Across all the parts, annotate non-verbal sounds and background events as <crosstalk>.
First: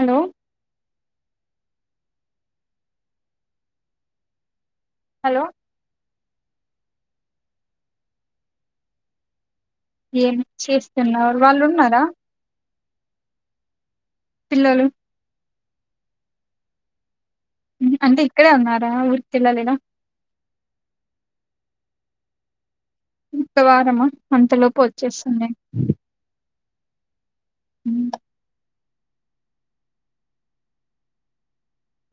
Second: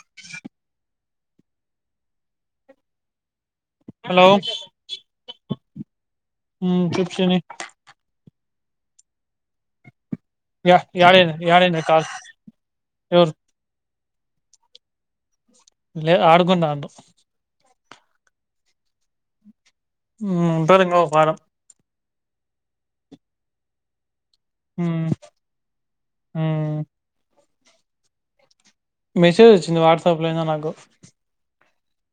Hello hello hello ఉం చెప్పు చిన్ని ఏం యా యారేనా చేస్తున్నారు వాళ్ళు యారేనా ఉన్నారా కాల్ ఎరు <unintelligible> పిల్లలు లే ఆడుకుంటున్నారు అంటే ఇక్కడే ఉన్నారా ఊరి కెళ్ళ లేదా ఉం ఉంటారు ఇంగ ఒక వారం ఇంతవారము అంతలోపు మ్మ్ వచ్చేస్తుంది మ్మ్ ఉం మెసేజ్ వచ్చింది వాట్సాప్ లో అయినా నాకు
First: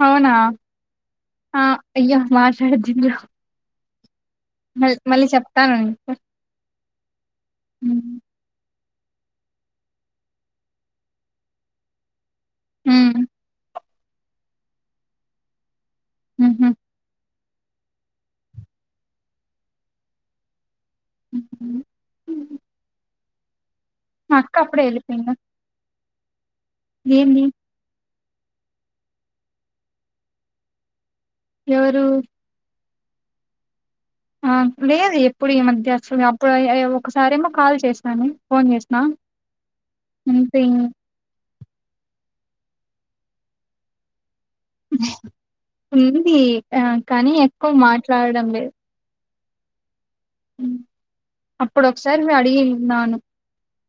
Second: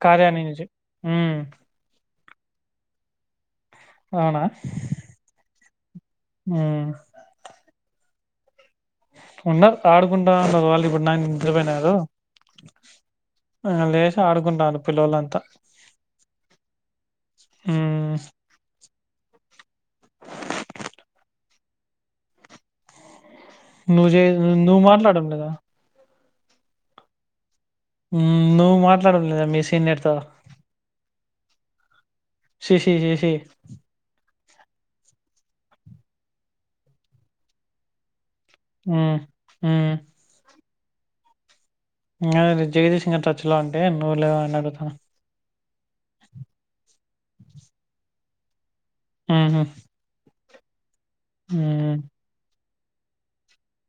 కార్య అవునా నుంచి మ్మ్ అయ్యా మాషడంద <unintelligible> అవునా మ మళ్ళీ చెప్తాన నీకు మ్మ్ ఉన్నారు ఆడుకుంటా ఉన్నారు వాళ్ళు ఇప్పుడు నా నిద్రపోయినద <unintelligible> ఉం లేచి ఆడుకుంటున్నారు పిల్లోలంతా హ హమ్ ఉం నువ్వు చే మా అక్క నువ్వు అప్పుడే మాట్లాడట వెళ్ళిపోయిందా లేదా ఏంది ఉం నువ్వు మాట్లాడట లేదా మీ సీనియర్తో ఎవరు శీ <unintelligible> ఆ లేదు ఎప్పుడు ఈ మధ్య అసలు అప్పుడు ఒకసారేమో కాల్ చేశాను ఉం ఉం సింగ్ <unintelligible> అదేలే జగదీష్ గిన టచ్ లో అంటే నువ్వు లేవ అని అడుగుతాను ఉంది ఆ కానీ ఎక్కువ మాట్లాడడం లేదు ఆహా అప్పుడు ఒకసారి మీ అడిగిన్నాను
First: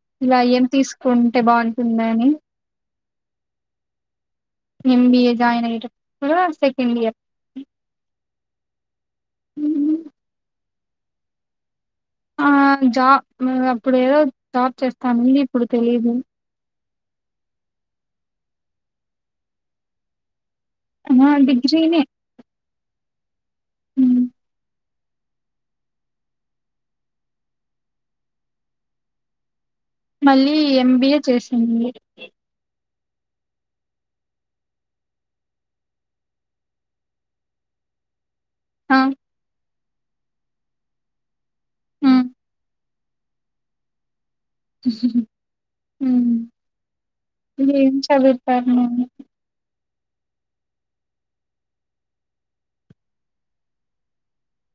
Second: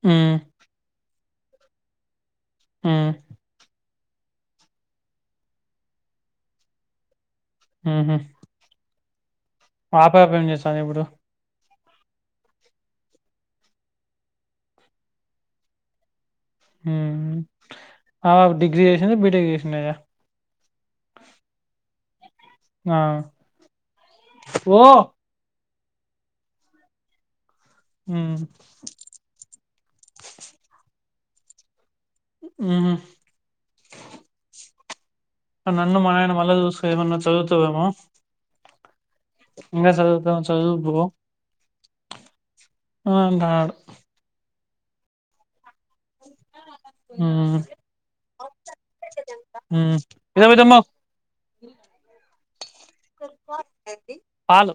హ్మ్. ఇలా ఏం తీసుకు కుంటే బాగుంటుంది అని ఉం ఎంబిఏ జాయిన్ అయ్యే టప్పుడు సెకండ్ ఇయర్ హ హమ్ ఆప ఆప ఏం చేస్తాను ఇప్పుడు <unintelligible> ఆ జాబ్ అప్పుడు ఏదో జాబ్ చేస్తాంది ఇప్పుడు తెలీయదు ఉం డిగ్రీ చేసింద బిటెక్ చేసింద ఆ డిగ్రీనే ఆ ఓ హ్మ్ మళ్ళీ ఎం బి ఏ చేసింది హ్మ్ నన్ను మా ఆయన మళ్ళీ చూసుకు ఏమన్నా చదువుతవేమో ఆ ఇంగ చదు చదువు పో ఉ అవుంట ఆడు హ్మ్. ఉ ఏం చదువ్తాళ్ళు హ్మ్ ఏదా విధమ్మా పాలు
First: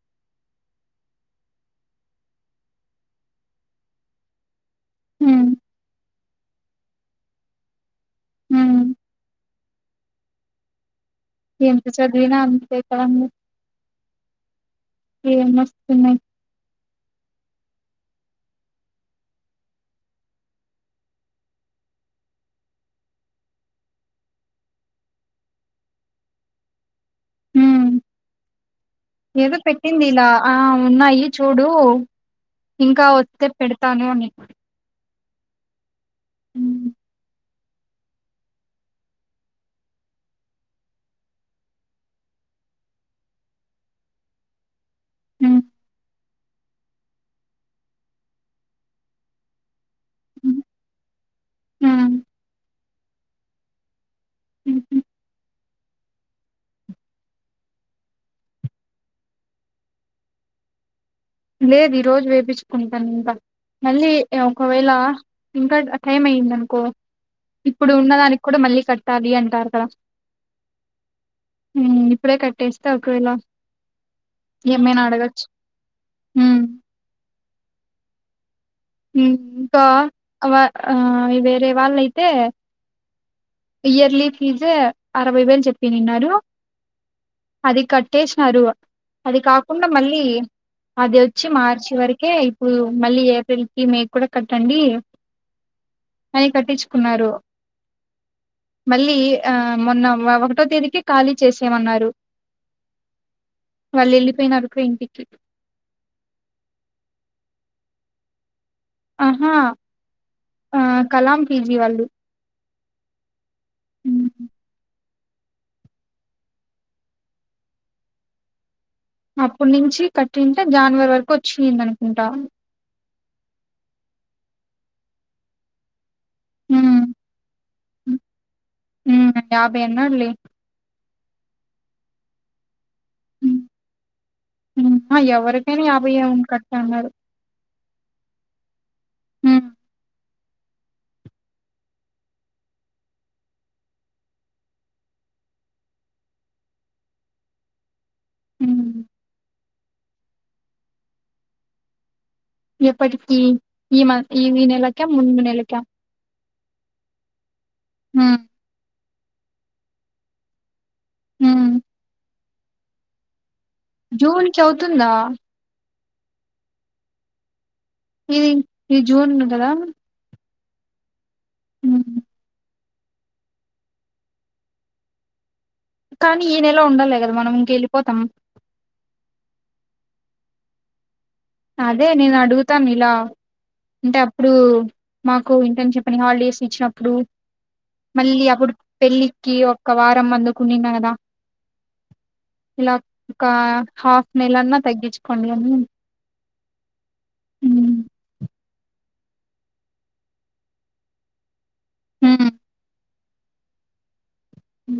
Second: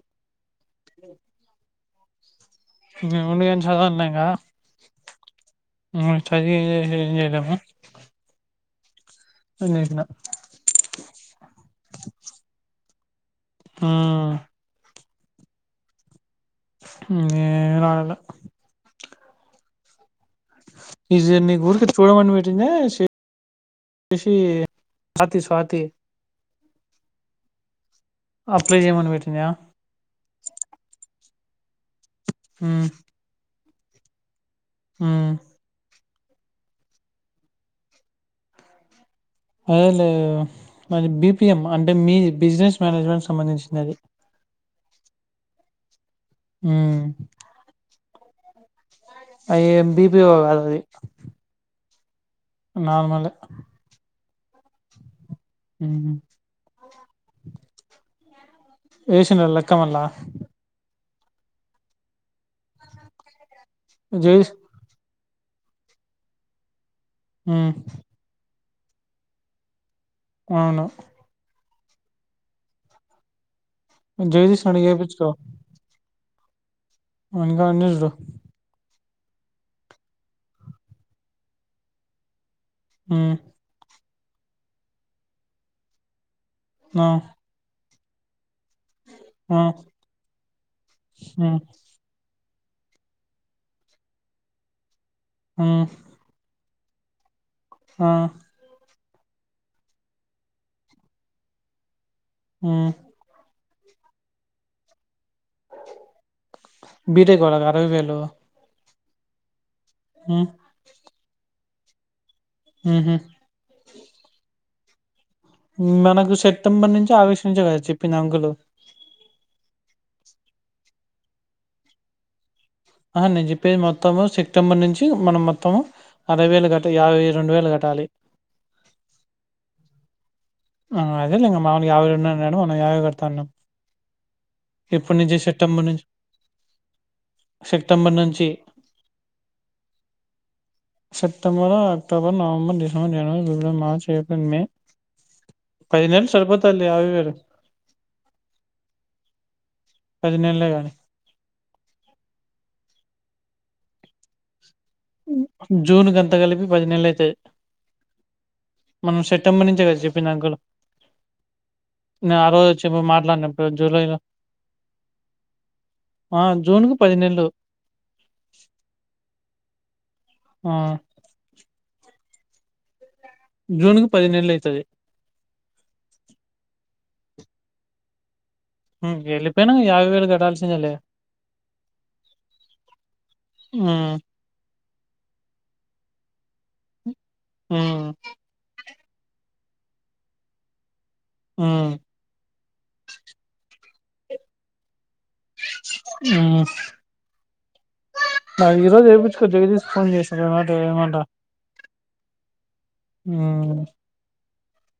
మేవుండి చదువంలే ఇంగ ఉమ్, చదివి ఏం చేయలేము హ్మ్ నిన్న అ ఆ ఏ మస్త ఉన్నయ్ ఏం రాలలో ఇది ఊరుకి చూడమని వెట్టిందా ఎస్ సి స్తి స్వాతి అ ఏదో పెట్టింది ఇలా ఆ ఉన్నాయి చూడు హ్మ్. ఇంకా వత్తెప్ పెడతాను అని హ్మ్ హ్మ్ అదే మ బి పి ఎం అంటే మీ బిజినెస్ మేనేజ్మెంట్ సంబంధించినది ఉ హ్మ్ అ ఎం బి పి ఓ హ్మ్. కాదది హ్మ్ నార్మలే హ్మ్ ఉ హ్మ్ వేసినవా లెక్క మల్లా లేదు ఈ రోజు వేపిచుకుంటాను ఇంకా మళ్ళీ జగదీష్ ఒకవేళ ఇంకా టైం అయ్యింది అనుకో ఉమ్ ఇప్పుడు ఉన్నదానికి కూడా మళ్ళీ కట్టాలి అంటారు కదా అవును హ్మ్ ఇప్పుడే కట్టేస్తా ఒకవేలా జగదీష్ ని అడిగి ఏపిచ్చుకో హ్మ్ వాని కాన్నే నిజడు ఇంకా ఆ వేరే వాళ్ళయితే అ ఇయర్లీ ఫీజే అరవై వేలు చెప్పిన్నారు అ అది కట్టేసినారు అది కాకుండా మళ్ళీ అది వచ్చి ఉమ్ మార్చి వరకే కు మళ్ళీ ఏప్రిల్ కి మే కూడా కట్టండి ఆ కున్నారు ఆ మళ్ళీ ఆ మొన్న ఒకటో తేదీకి ఖాళీ చేసేయమన్నారు అ వాళ్ళు వెళ్ళిపోయినరు ఇంకో ఇంటికి బిటేక్ వాళ్లకు అరవై వేయిలు ఆహా ఆ ఆహ్, కలాం పీజీ వాళ్ళు మ్ హు మ్ మనకు సెప్టెంబర్ నుంచి ఆగస్టు నుంచే కదా చెప్పింది అంకులు అప్పడి నుంచి కట్టింటే జనవరి వరకు వచ్చింది అనుకుంటా ఆ హా నేను చెప్పేది మొత్తము సెప్టెంబర్ నుంచి మనం మొత్తము అరవై వేలు కట్ట హ్మ్. యాభై రెండు వేలు కట్టాలి హ్మ్. అన్నాడులే. అదే లే ఇగ మా వోణికి యాభై రెండు అన్నడు మనం యాభై తనం హ్మ్. హ్మ్. ఇప్పడు ఆ! నుంచి ఎవరికైనా సెప్టెంబర్ నుం కట్ట అన్నారు. సెప్టెంబర్ నుంచి మ్ సెప్టెంబరు అక్టోబర్ నవంబర్ డిసంబర్ జనవరి ఫిబ్రవరి మార్చ్ ఏప్రిల్ మే పదిహేను వేలు సరిపోతాయి లే యాభై వేలు మ్ పదిినెళ్ళే కానీ ఎప్పటికిీ ఈ మా నెల జూన్ కంతా కలిపి పది నెళ్లయితాయి హ్మ్. మనం సెప్టెంబర్ నుంచిే కదా చెప్పింది అంకలు మ్ ఆరోజు వచ్చినప్పుడు మాట్లాడినం జూన్ చవుతుందా ఆ జూన్ కు పది నెళ్లు మ్ ఇది జూన్ కదా ఆ మ్ జూన్ కు పదిినేళ్ళు అయితది కానీ ఈ నెల ఉండాలే కదా మనం ఇంకెళ్ళిపోతాం మ్ వెళ్ళిపోయినా యాభై వేలు గట్టాల్సిందే లే అదే నేను అడుగుతాను ఇలా ఉమ్ అంటే అప్పుడు మాకు ఇంటర్ని చెప్పని హాలిడేస్ ఇచ్చినప్పుడు ఉమ్ మళ్ళీ అప్పుడు పెళ్ళికి ఒక్క వారం అందుకునిన్న కదా ఉమ్ ఇలా ఒక హాఫ్ నెల్ అన్నా తగ్గించుకోండి అనీ. అ. ఈరోజు చేపిచుకో జగదీష్ ఫోన్ చేసిన ఏమంట ఏమంట. హ్మ్. ఉమ్. హ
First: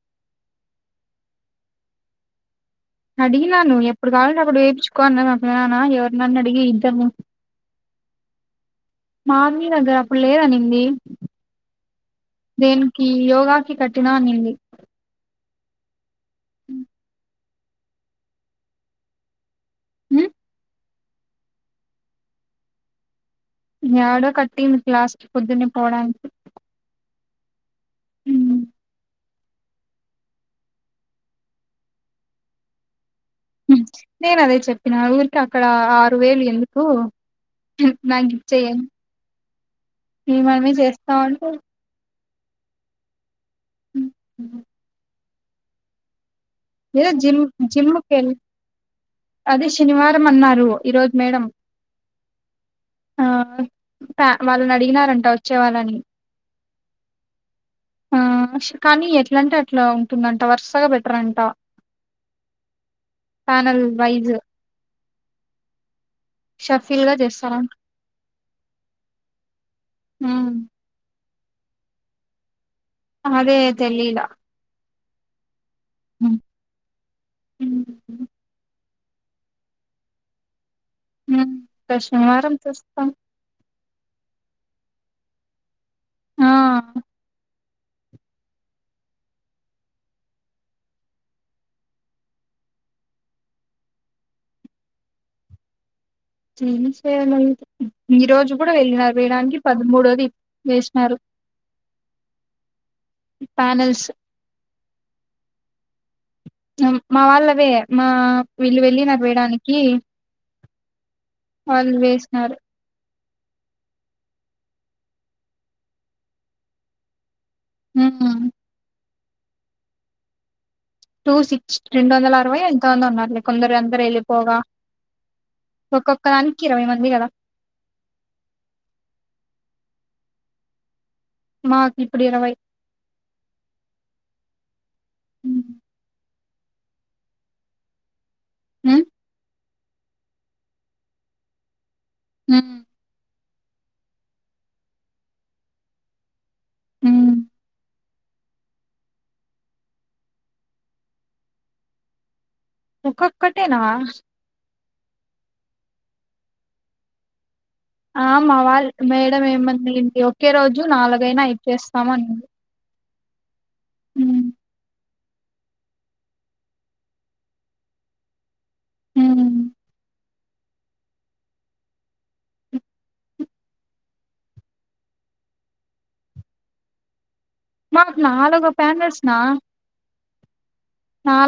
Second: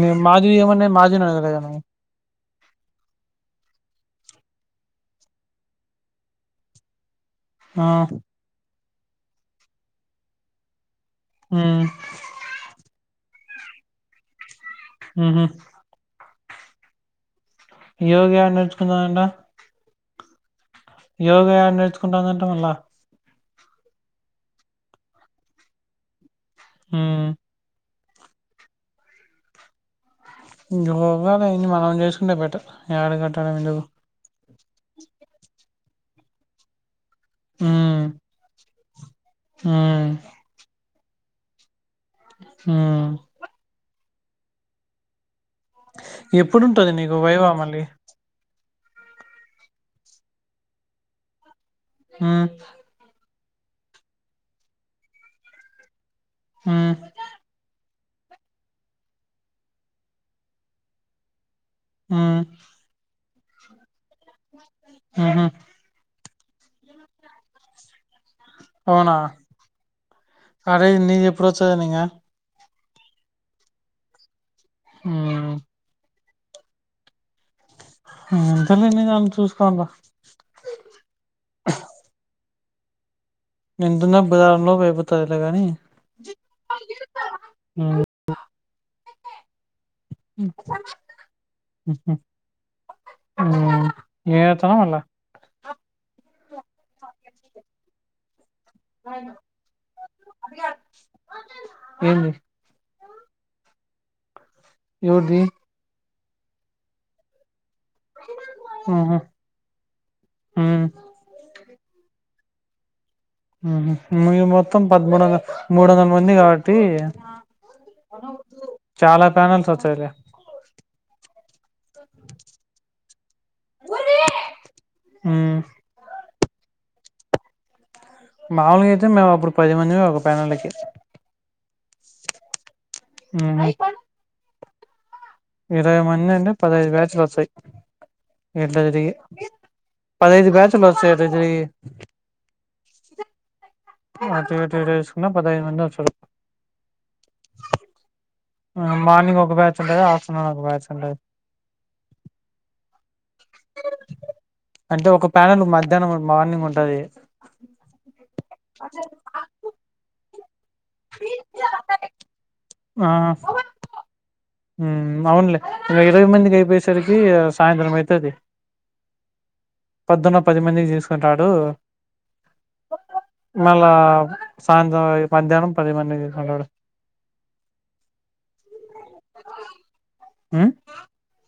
మీది మాధువి ఎమ మాధుని అడగాలి కదా మీరు. అడిగినాను ఎప్పుడు కావాలంటే అప్పుడు వేయిచుకో నా నాన్న ఎవరినన్ను అడిగి ఇద్దాము. ఆ. మామీ దగ్గర అప్పుడు లేదనింది ఉమ్ దేనికి యోగా. కి కట్టినా అంది. హ్మ్. హు. యోగ నేర్చుకుందాం అన్న. హుమ్మ్. యోగా ఏడ నేర్చుకుంటాందంటే మళ్ళా. యాడ కట్టింగ్ గ్లాస్ పొద్దున్నే పోవడానికి. ఉమ్. ఉమ్, హుమ్మ్ యోగ మనం చేసుకుంటే బెటర్ ఎడా కటక. నేను అదే చెప్పిన ఊరికి అక్కడ ఆరు వేలు ఎందుకు. హుమ్మ్ ఉమ్ నాకు ఇచయే ఉమ్ మేం అన్ని చేస్తా ఉంటే. ఆ. ఎప్పుడుంటది ఏద నీకు జిమ్ వైవా మళ్ళీ జిమ్ కెళ్తే. అదే శనివారం అన్నారు ఈరోజు మేడం. ఆ. ఆ వాళ్ళని అడిగినారంట వచ్చే వాళ్ళని. హ్మ్. ఆ కానీ ఎట్లంటే అట్లా ఉంటుందంట వరుసగా బెటర్ అంట. హుమ్. Panel wise. ఆహ. షఫిల్ గా చేస్తరంట. అవునా ఉమ్ అదే నేనెప్పుడు వచ్చదనింగ. అదే తెలిలా. అవునా. ఎంతలే నీ దాన్ని చూస్తావుండు. శనివారం చూస్తాం. ఎంతుంన బజారలో పేపుతది గానీ. ఆ హామ్. ఉహు ఉమ్ ఎం చేతనవ్ అన్న. ఫీలింగ్స్ లెవ్వనది ఈరోజు. ఇప్పుడూ వెళ్ళినారు వేయడానికి పదమూడోది వేసినారు. ఏంది ప్యానెల్స్ యేవర్ధీ మా వాళ్ళదే మా వీళ్ళు వెళ్ళి ఆహా నాకు వేయడానికీ ఉమ్ ఆల్ వేస్ <unintelligible> మీరు మొత్తం పదమూడొంద మూడందల మంది కాబట్టీ హ్మ్. చాలా ప్యానెల్స్ ఒచ్చాయిలే టూ సిక్స్ రెండందలరవై ఎంతమందో ఉన్నారులే కొందరు అందరు ఎళ్ళిపోగా ఊ ఒక్కదానికి ఇరవై మంది గదా మాములుగయితే మేమప్పుడు పది మందిమి ఒక ప్యానళ్ళకి మాకిప్పుడిరవై <unintelligible> హ్మ్. ఇరవై మందంటే పదైదు బ్యాచులొస్తయ్ ఎట్ల హ్మ్. తిరిగి పదైదు బ్యాచులొస్తయ ఎట్ల తిరిగీ <unintelligible> అటూ ఇటూ ఎటేస్కున్న పదైదు మందొస్తరు ఊ మార్నింగ్ ఒక బ్యాచ్ ఉంటది ఆఫ్టర్నూన్ ఒక బ్యాచ్ ఉంటది. ఒకొక్కటేనా అంటే ఒక ప్యానలు మధ్యానం మార్నింగ్ ఉంటది. ఆ మా వాల్ మేడం ఏమంది అంటె ఒకే రోజు నాలుగైనా ఇచ్చేస్తాము అనింది ఆ హ్మ్. ఊ అవునులే ఇలా ఇరవై మందికి అయిపోయేసరికీ సాయంత్రం అయితది హ్మ్. పొద్దున పది మందికి తీసుకుంటాడూ మళ్ళా సాయంత్రం మధ్యాహ్నం పది మందికి తీసుకుంటాడు మాక్ నాలుగు ప్యానెల్స్ నా ఉ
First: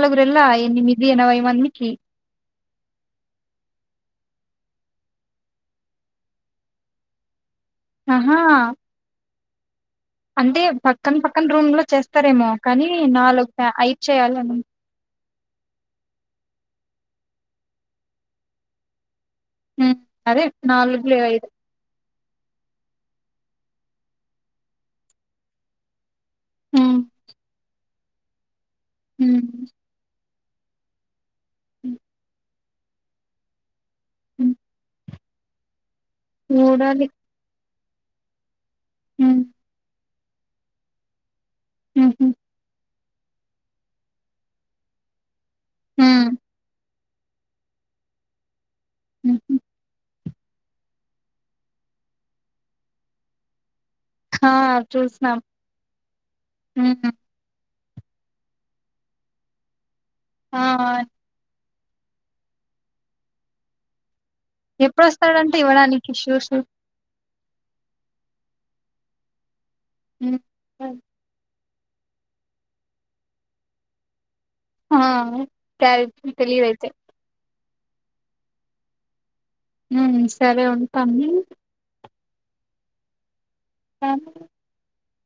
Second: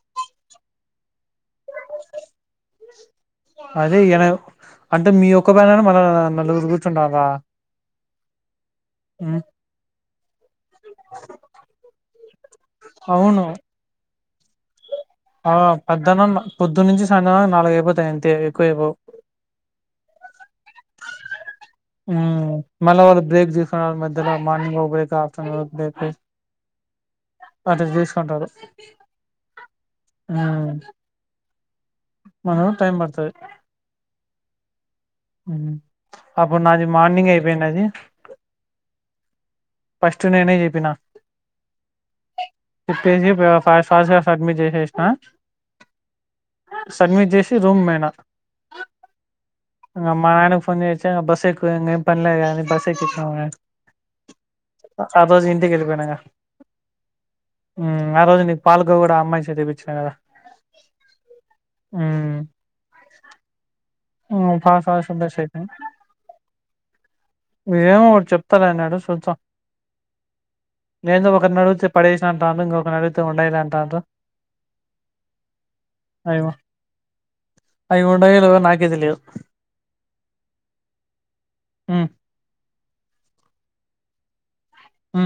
నాలుగు రెండ్లా ఎనిమిది ఎనవై మందికి యేన అంటే మీ ఒక్క ప్యనెల మల నలుగురు కూర్చుంటాన్రా అహా <unintelligible> అంటే పక్కన్ పక్కన్ రూమ్ లో చేస్తరేమో కనీ అవును నాలుగు ప్యా అయిదు చేయాలన్ ఆ పద్ధనన్న పొద్దున్నుంచి సాయంత్రంవా నాలుగయిపోతాయి అంతే ఎక్కువ అయిపోవు ఉ అరే నాలుగు లేద ఐదు ఊ మళ్ళ వాళ్లు బ్రేక్ తీసుకొంటారు మధ్యలో మార్నింగ్ ఓ బ్రేక్ ఆఫ్టర్నూన్ ఒక్ బ్రేక్ తిస్ ఆ అంటే తీసుకుంటారు ఊ ఊ <inaudible> మన టైమ్ బడుతది <inaudible> ఊ అప్పున్నాది చూడాలి మార్నింగ్ అయిపోయిండాదీ ఉ ఫస్ట్ నేనే చెప్పినా మ్ చెప్పేసి ఫ ఫాస్ట్ ఫాస్ట్ గా సబ్మిట్ చేసేసినా మ్ సడ్మిట్ చేసి రూమ్ కి పోయినా మ్ హు మా నాన్న ఫోన్ చేసి బస్ ఎక్కు రా ఇంకేం పని లేదు కదా బస్ ఆ ఆ చూసినాం రోజు ఇంటికి పోయినా ఇంగ ఉమ్ ఆ రోజు నీకు పాల్కోవానీ కూడా అమ్మాయితో ఇప్పించాను కదా. ఆ మ్ ఉ పాస్ అయితా సిలబస్ ఎప్పుడొస్తాడంటే అయితే ఇవ్వడానికి షూస్ ఉమ్ ఏమోలే మరి చెప్తాలే అన్నాడు చూత్తా ఏందో ఒకరిని అడిగితే పడేసిన అంత అందంగా ఇక ఉండాయ్ లే అంత ఆ చాయ్ తెలియదు అయితే అయి ఉండాయో లేవో నాకు తెలియదు. ఉ సరే ఉంటాము <inaudible> మ్ మ్